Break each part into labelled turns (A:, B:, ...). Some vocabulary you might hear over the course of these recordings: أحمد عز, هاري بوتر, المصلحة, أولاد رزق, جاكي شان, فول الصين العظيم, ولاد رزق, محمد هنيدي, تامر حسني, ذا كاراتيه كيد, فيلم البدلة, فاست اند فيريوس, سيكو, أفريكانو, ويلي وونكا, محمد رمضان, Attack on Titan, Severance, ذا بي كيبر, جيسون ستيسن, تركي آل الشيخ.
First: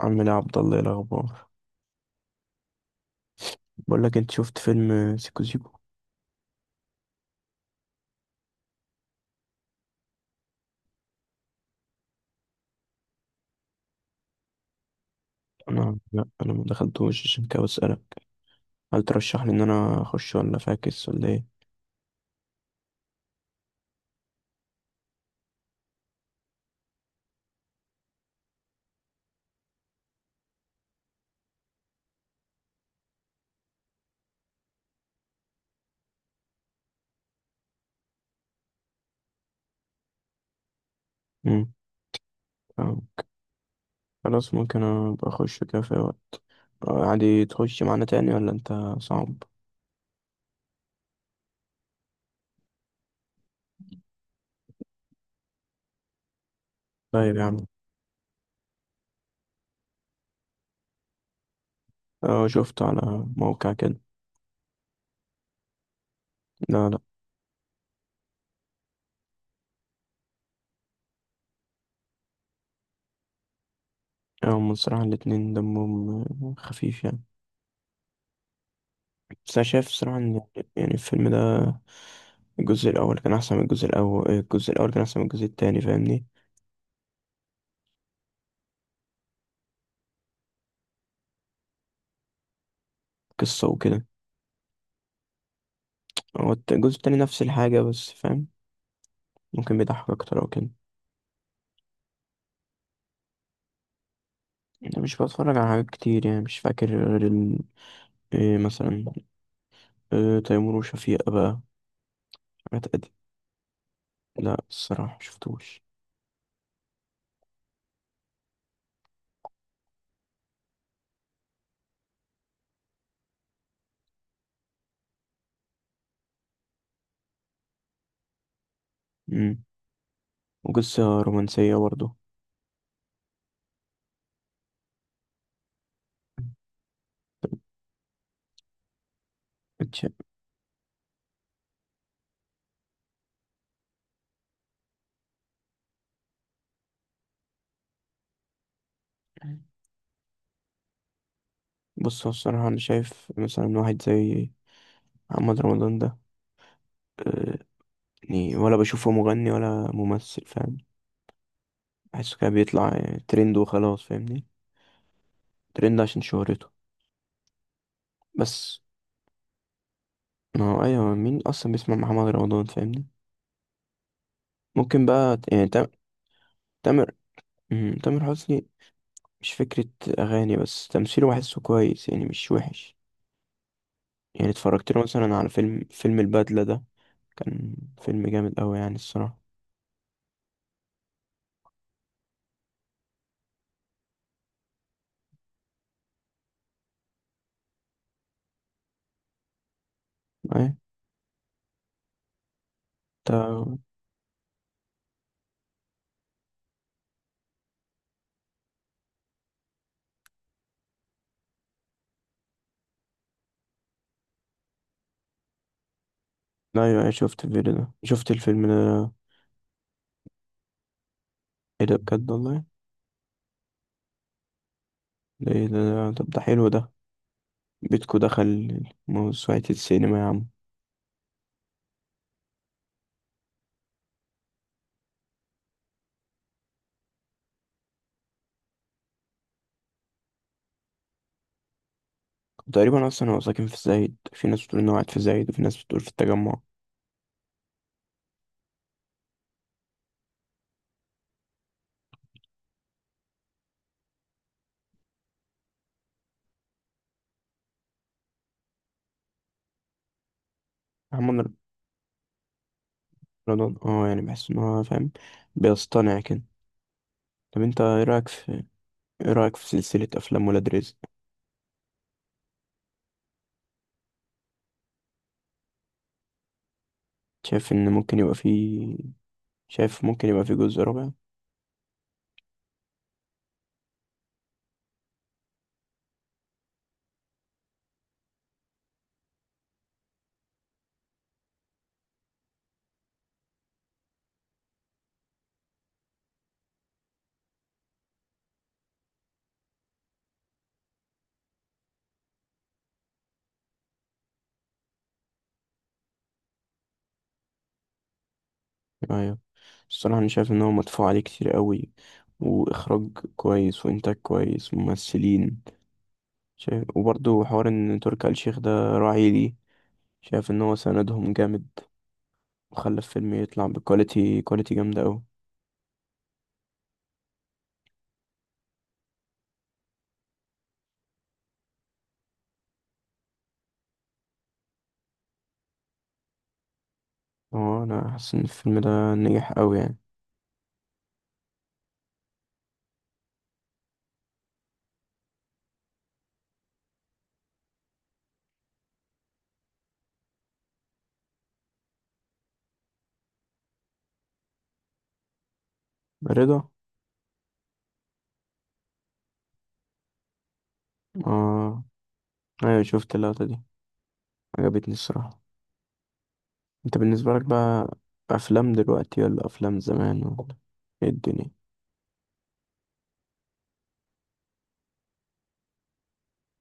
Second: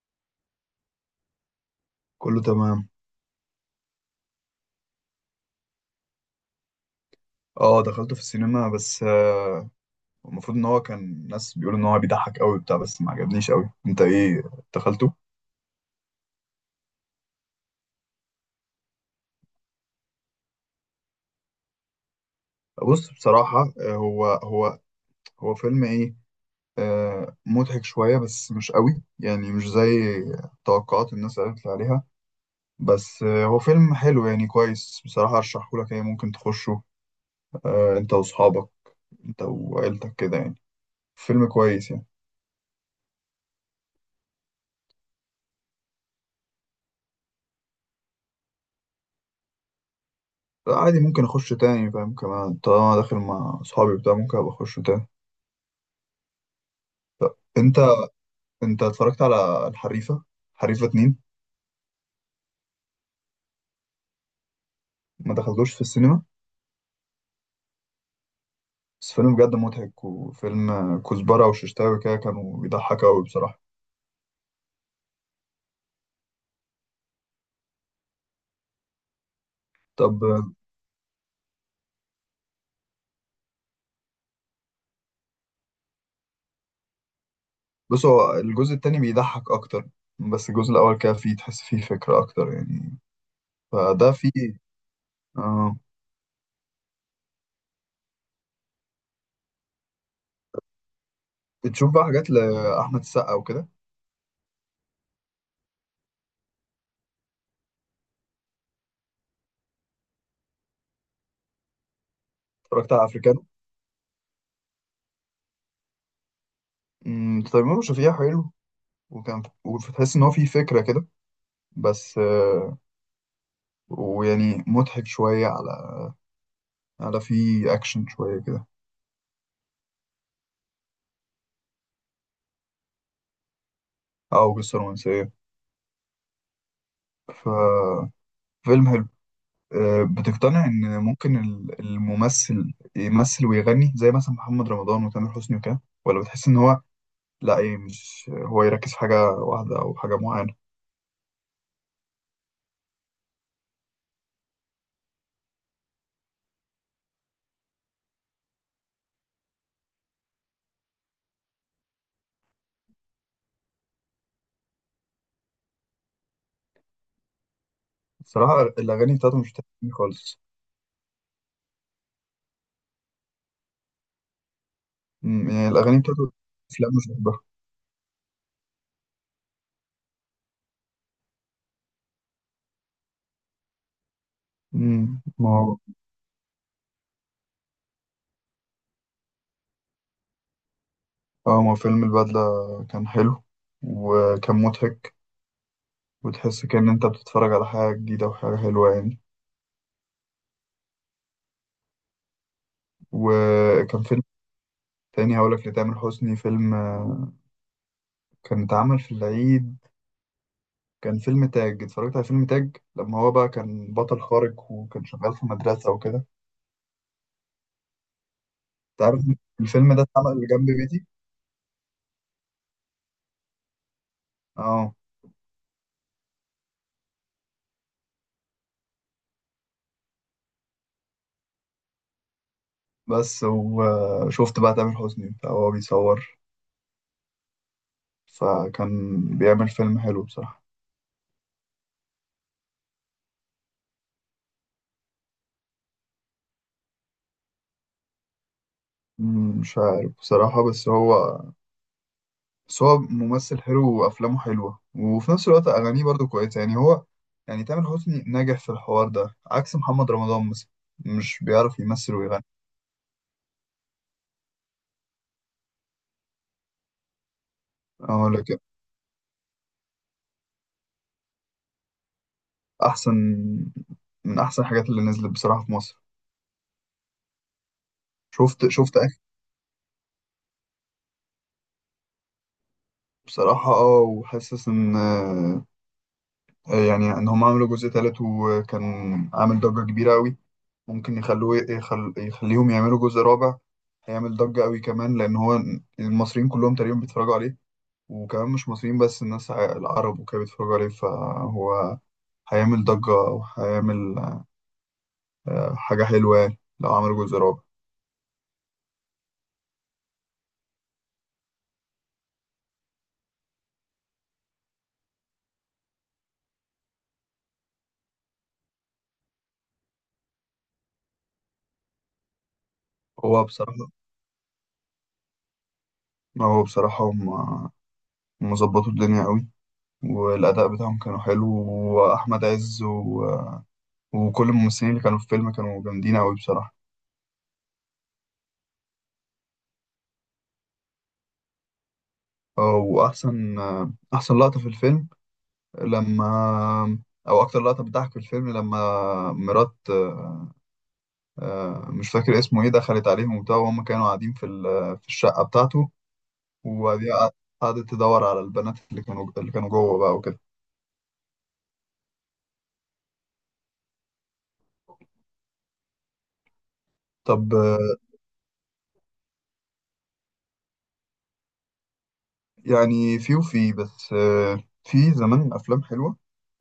A: عمنا عبد الله، إيه الاخبار؟
B: كله تمام.
A: بقول لك، انت شفت فيلم سيكو سيكو؟
B: اه، دخلته في السينما بس المفروض ان هو كان ناس بيقولوا ان هو بيضحك قوي بتاع، بس ما عجبنيش قوي. انت ايه، دخلته؟
A: انا، لا، انا ما دخلتوش عشان كده بسالك. هل ترشح لي ان انا اخش ولا فاكس ولا ايه؟
B: بص، بصراحة هو هو فيلم ايه، مضحك شوية بس مش قوي، يعني مش زي توقعات الناس قالت لي عليها. بس هو فيلم حلو يعني كويس، بصراحة ارشحه لك، يعني ممكن تخشه. انت واصحابك، انت وعيلتك كده يعني، فيلم
A: امم
B: كويس يعني.
A: فاهم. خلاص، ممكن ابقى اخش كده في أي وقت. عادي تخش معانا تاني، ولا انت صعب؟
B: عادي، ممكن اخش تاني، فاهم، كمان طالما داخل مع اصحابي بتاع ممكن ابقى اخش تاني.
A: طيب
B: طب
A: يا عم.
B: انت، انت اتفرجت على الحريفة، حريفة اتنين؟
A: اه، شفته على موقع كده.
B: ما دخلتوش في السينما،
A: لا، لا.
B: بس فيلم بجد مضحك، وفيلم كزبرة وششتاوي كده كانوا بيضحك أوي بصراحة.
A: هم الصراحة الاتنين دمهم خفيف يعني. بس أنا شايف الصراحة إن،
B: طب
A: يعني، الفيلم ده الجزء الأول كان أحسن من الجزء الأول، الجزء الأول كان أحسن من الجزء التاني، فاهمني؟
B: بص، هو الجزء التاني بيضحك أكتر، بس الجزء الأول كده فيه تحس فيه فكرة أكتر يعني،
A: قصة وكده.
B: فده فيه آه.
A: هو الجزء التاني نفس الحاجة بس، فاهم؟ ممكن بيضحك أكتر أو كده.
B: بتشوف بقى حاجات لأحمد السقا وكده،
A: أنا مش بتفرج على حاجات كتير يعني، مش فاكر غير إيه مثلا؟ إيه، تيمور وشفيقة بقى؟ حاجات
B: اتفرجت على
A: قديمة.
B: أفريكانو؟
A: لا، الصراحة مشفتوش.
B: تيمور وشفيقة حلو، وكان وتحس إن هو فيه فكرة كده، بس ويعني مضحك شوية على، على فيه أكشن شوية كده،
A: مم. وقصة رومانسية برضه.
B: أو قصة رومانسية. ففيلم حلو.
A: اتش-
B: بتقتنع إن ممكن الممثل يمثل ويغني زي مثلا محمد رمضان وتامر حسني وكده، ولا بتحس إن هو، لأ، إيه، مش هو يركز في حاجة واحدة أو حاجة معينة؟
A: بص، هو الصراحة أنا شايف مثلا واحد زي محمد رمضان ده. آه، يعني ولا بشوفه مغني ولا ممثل، فاهم؟ بحسه كده بيطلع ترند وخلاص، فاهمني؟ ترند عشان شهرته.
B: بصراحة
A: بس
B: الأغاني بتاعته مش بتعجبني خالص.
A: ما هو ايوه، مين اصلا بيسمع محمد رمضان، فاهمني؟ ممكن بقى يعني
B: يعني الأغاني بتاعته، أفلام مش
A: تامر.
B: بحبها.
A: تامر حسني. مش فكرة اغاني، بس تمثيله بحسه كويس يعني مش وحش. يعني اتفرجت له مثلا على
B: ما هو
A: فيلم البدلة ده. كان فيلم جامد قوي يعني الصراحة.
B: آه، ما هو فيلم البدلة كان حلو وكان مضحك، وتحس كأن أنت بتتفرج على حاجة جديدة وحاجة حلوة يعني.
A: ايه. تا...
B: وكان فيلم تاني هقولك، لتامر حسني فيلم كان اتعمل في العيد. كان فيلم تاج، اتفرجت على فيلم تاج لما هو بقى كان بطل خارق وكان شغال في مدرسة وكده.
A: ايوه، ايوه، شفت الفيديو ده شفت الفيلم
B: انت
A: ده.
B: عارف الفيلم ده اتعمل جنب بيتي.
A: ايه ده؟ بجد والله!
B: اه،
A: ده ايه ده؟ طب ده حلو ده. بيتكو دخل موسوعة السينما يا عم.
B: بس وشفت بقى تامر حسني بتاع وهو بيصور، فكان بيعمل فيلم حلو بصراحة.
A: تقريبا اصلا هو ساكن في الزايد، في ناس بتقول انه قاعد في الزايد وفي ناس بتقول في التجمع.
B: مش عارف بصراحة، بس هو، بس هو ممثل حلو وافلامه حلوه، وفي نفس الوقت اغانيه برضو كويسه، يعني هو، يعني تامر حسني ناجح في الحوار ده عكس محمد رمضان مثلا، مش
A: محمد
B: بيعرف يمثل ويغني.
A: رمضان، اه يعني بحس ان هو، فاهم، بيصطنع كده. طب انت
B: اه، لكن
A: ايه رأيك في سلسلة افلام ولاد رزق؟
B: احسن، من احسن الحاجات اللي نزلت بصراحه في مصر.
A: شايف ان ممكن يبقى
B: شفت
A: فيه.
B: شفت اخر.
A: شايف ممكن يبقى فيه جزء رابع؟
B: بصراحه اه، وحاسس ان يعني ان هم عملوا جزء تالت وكان عامل ضجه كبيره قوي، ممكن يخلوه يخليهم يعملوا جزء رابع. هيعمل ضجه قوي كمان لان هو المصريين كلهم تقريبا بيتفرجوا عليه، وكمان مش مصريين بس، الناس العرب وكده بيتفرجوا عليه، فهو هيعمل ضجة وهيعمل حاجة حلوة يعني لو عمل جزء رابع.
A: ايوه. الصراحة انا شايف ان هو مدفوع عليه كتير قوي، واخراج كويس وانتاج كويس، ممثلين شايف. وبرضه حوار ان تركي آل الشيخ ده راعي ليه. شايف ان هو سندهم جامد. وخلى الفيلم
B: هو
A: يطلع
B: بصراحة
A: بكواليتي كواليتي جامدة أوي.
B: هو بصراحة، هم مظبطوا الدنيا قوي، والأداء بتاعهم كانوا حلو، وأحمد عز و... وكل الممثلين اللي كانوا في الفيلم كانوا جامدين قوي بصراحة.
A: اه، أنا حاسس إن الفيلم ده نجح أوي يعني.
B: وأحسن أحسن لقطة في الفيلم لما، أو أكتر لقطة بتضحك في الفيلم لما مرات مش فاكر اسمه ايه دخلت عليهم وبتاع، وهم كانوا قاعدين في في الشقة بتاعته،
A: رضا.
B: وبعدين قعدت تدور على البنات اللي كانوا، اللي كانوا جوه بقى وكده.
A: اه، أيوة شفت اللقطة دي، عجبتني الصراحة. أنت بالنسبة لك
B: طب
A: بقى، أفلام دلوقتي ولا أفلام زمان، ولا إيه الدنيا؟
B: يعني في وفي، بس في زمان أفلام حلوة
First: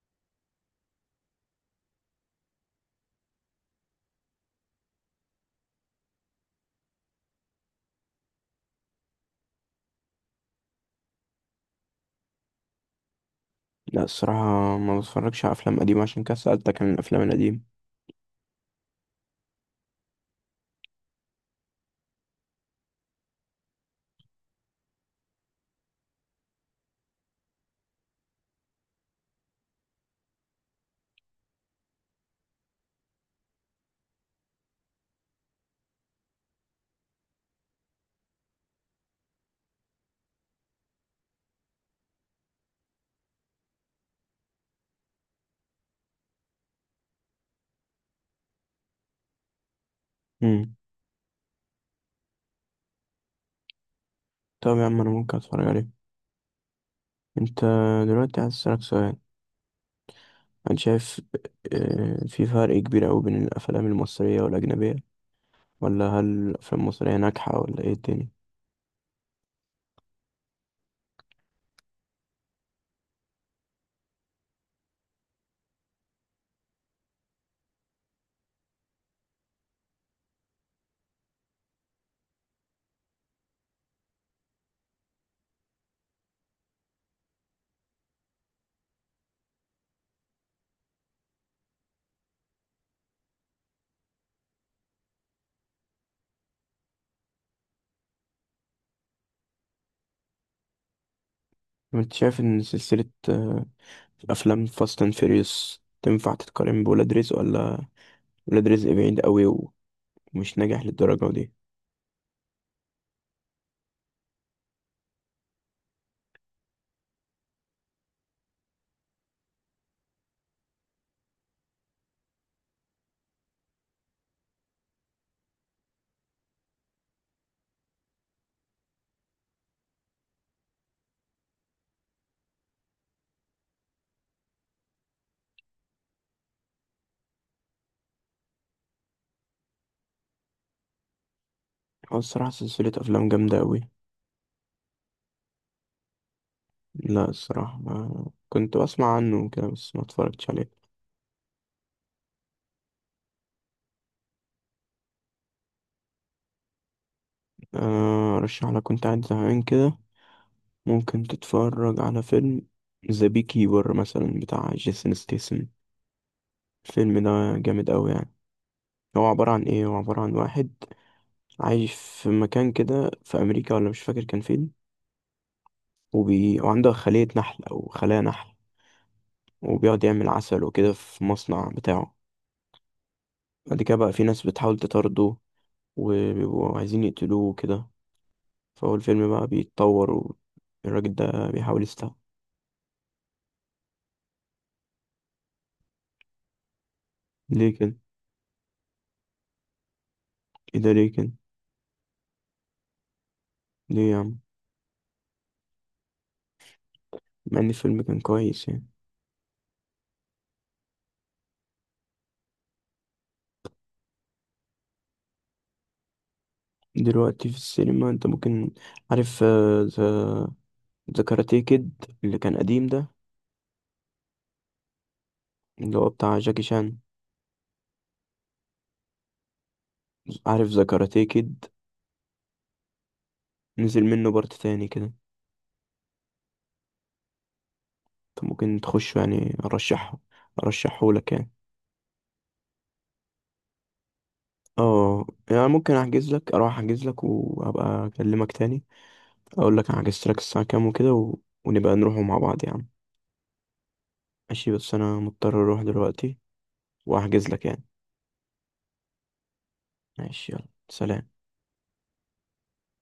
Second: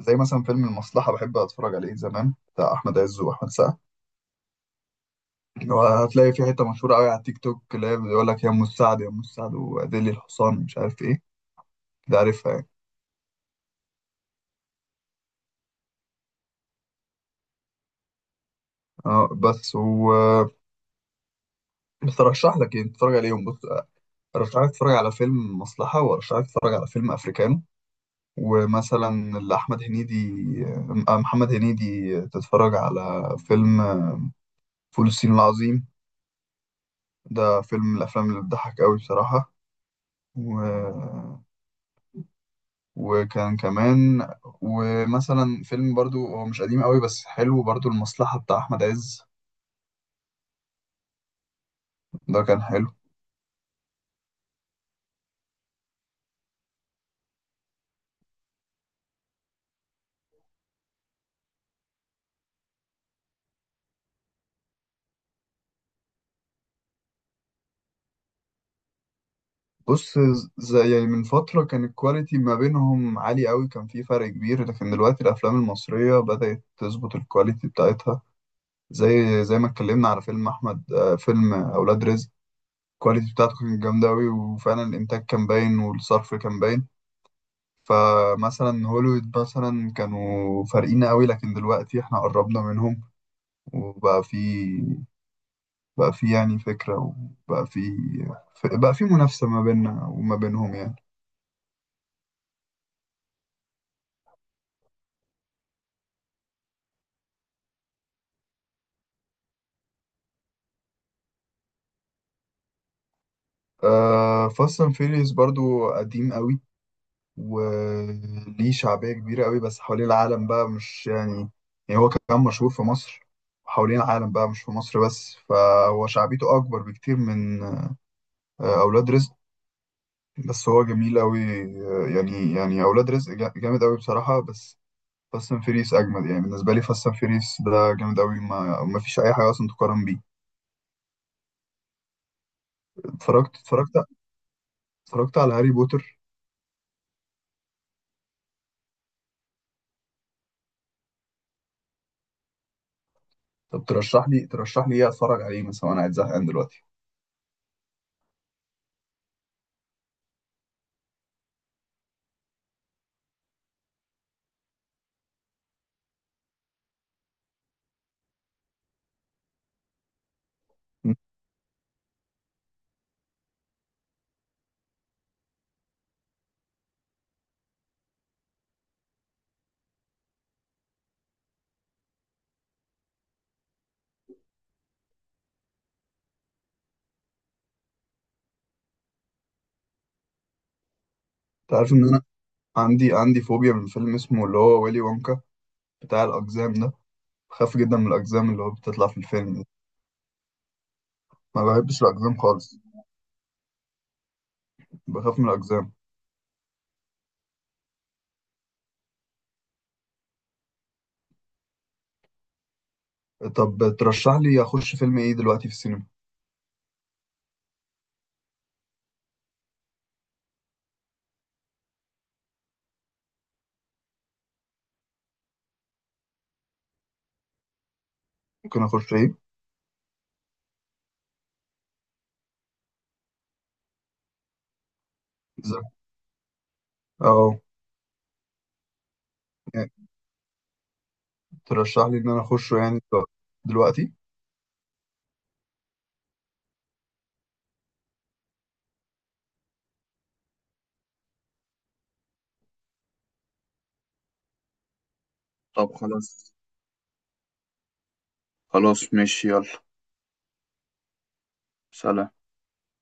B: زي مثلا فيلم المصلحة بحب أتفرج عليه زمان، بتاع أحمد عز وأحمد سعد. وهتلاقي في حتة مشهورة أوي على التيك توك اللي هي بيقول لك يا أم السعد يا أم السعد وأديلي الحصان مش عارف إيه، ده عارفها يعني.
A: لا، الصراحة ما بتفرجش على أفلام قديمة، عشان كده سألتك عن الأفلام القديمة.
B: اه، بس و، بس أرشح لك يعني تتفرج عليهم. بص، ارشحك تتفرج على فيلم مصلحة، وارشحك تتفرج على فيلم افريكانو، ومثلا لأحمد هنيدي محمد هنيدي، تتفرج على فيلم فول الصين العظيم، ده فيلم من الافلام اللي بتضحك قوي بصراحة. و... وكان كمان، ومثلا فيلم برضو هو مش قديم قوي بس حلو برضو، المصلحة بتاع احمد عز،
A: مم.
B: ده كان حلو.
A: طب يا عم، أنا ممكن أتفرج عليه. أنت دلوقتي عايز أسألك سؤال. أنا شايف في فرق كبير أوي بين الأفلام المصرية والأجنبية، ولا هل الأفلام المصرية ناجحة، ولا إيه الدنيا؟
B: بص، زي يعني من فترة كان الكواليتي ما بينهم عالي قوي، كان في فرق كبير، لكن دلوقتي الأفلام المصرية بدأت تظبط الكواليتي بتاعتها. زي ما اتكلمنا على فيلم احمد فيلم اولاد رزق، الكواليتي بتاعته كانت جامده قوي، وفعلا الانتاج كان باين والصرف كان باين. فمثلا هوليوود مثلا كانوا فارقين قوي، لكن دلوقتي احنا قربنا منهم، وبقى في يعني فكره، وبقى في منافسه ما بيننا وما بينهم يعني.
A: انت شايف ان سلسلة افلام فاست اند فيريوس تنفع تتقارن بولاد رزق، ولا ولاد رزق بعيد قوي ومش ناجح للدرجة دي؟
B: فاست اند فيريوس برضو قديم قوي، وليه شعبية كبيرة قوي، بس حوالين العالم بقى مش يعني، يعني هو كان مشهور في مصر، حوالين العالم بقى مش في مصر بس، فهو شعبيته أكبر بكتير من أولاد رزق. بس هو جميل قوي. يعني يعني أولاد رزق جامد قوي بصراحة، بس فاست اند فيريس أجمد، يعني بالنسبة لي فاست اند فيريس ده جامد قوي، ما فيش أي حاجة أصلا تقارن بيه.
A: هو الصراحة سلسلة افلام
B: اتفرجت
A: جامدة قوي.
B: اتفرجت اتفرجت على هاري بوتر.
A: لا، الصراحة ما كنت بسمع عنه كده، بس ما اتفرجتش عليه.
B: طب ترشح لي إيه أتفرج عليه مثلا وأنا قاعد زهقان دلوقتي؟
A: ارشح لك، كنت قاعد زهقان كده. ممكن تتفرج على فيلم ذا بي كيبر مثلا بتاع جيسون ستيسن. الفيلم ده جامد قوي يعني. هو عبارة عن ايه، هو عبارة عن واحد عايش في مكان كده في امريكا، ولا مش فاكر كان فين. وعنده خلية نحل أو خلايا نحل. وبيقعد يعمل عسل وكده في مصنع بتاعه. بعد كده بقى في ناس بتحاول تطارده. وبيبقوا عايزين يقتلوه وكده. فهو الفيلم بقى بيتطور. والراجل ده
B: أنت
A: بيحاول
B: عارف
A: يستهبل.
B: إن عندي فوبيا من فيلم اسمه اللي هو ويلي وونكا بتاع الأقزام ده. بخاف
A: ليه كده؟
B: جدا من الأقزام اللي هو بتطلع في الفيلم دي،
A: ايه ده، ليه كده؟
B: ما بحبش الأقزام خالص،
A: ليه يا عم؟
B: بخاف من الأقزام.
A: مع إن الفيلم كان كويس يعني.
B: طب ترشح لي أخش فيلم إيه دلوقتي في السينما؟
A: دلوقتي في السينما انت ممكن، عارف ذا كاراتيه كيد اللي كان قديم ده، اللي هو بتاع جاكي شان.
B: ممكن أخش إيه؟
A: عارف ذا كاراتيه كيد؟ نزل منه بارت تاني كده.
B: إزاي؟ أه.
A: طب ممكن تخش، يعني
B: يعني
A: ارشحه لك يعني.
B: ترشح لي إن أنا أخشه يعني دلوقتي؟
A: اه. يعني ممكن احجز لك اروح احجز لك وابقى اكلمك تاني. اقول لك انا حجزت لك الساعه كام وكده ونبقى نروحوا مع بعض يا عم. ماشي، بس انا مضطر اروح
B: طب
A: دلوقتي.
B: خلاص.
A: واحجز لك يعني.
B: خلاص ماشي، يلا.
A: ماشي، يلا، سلام.
B: سلام.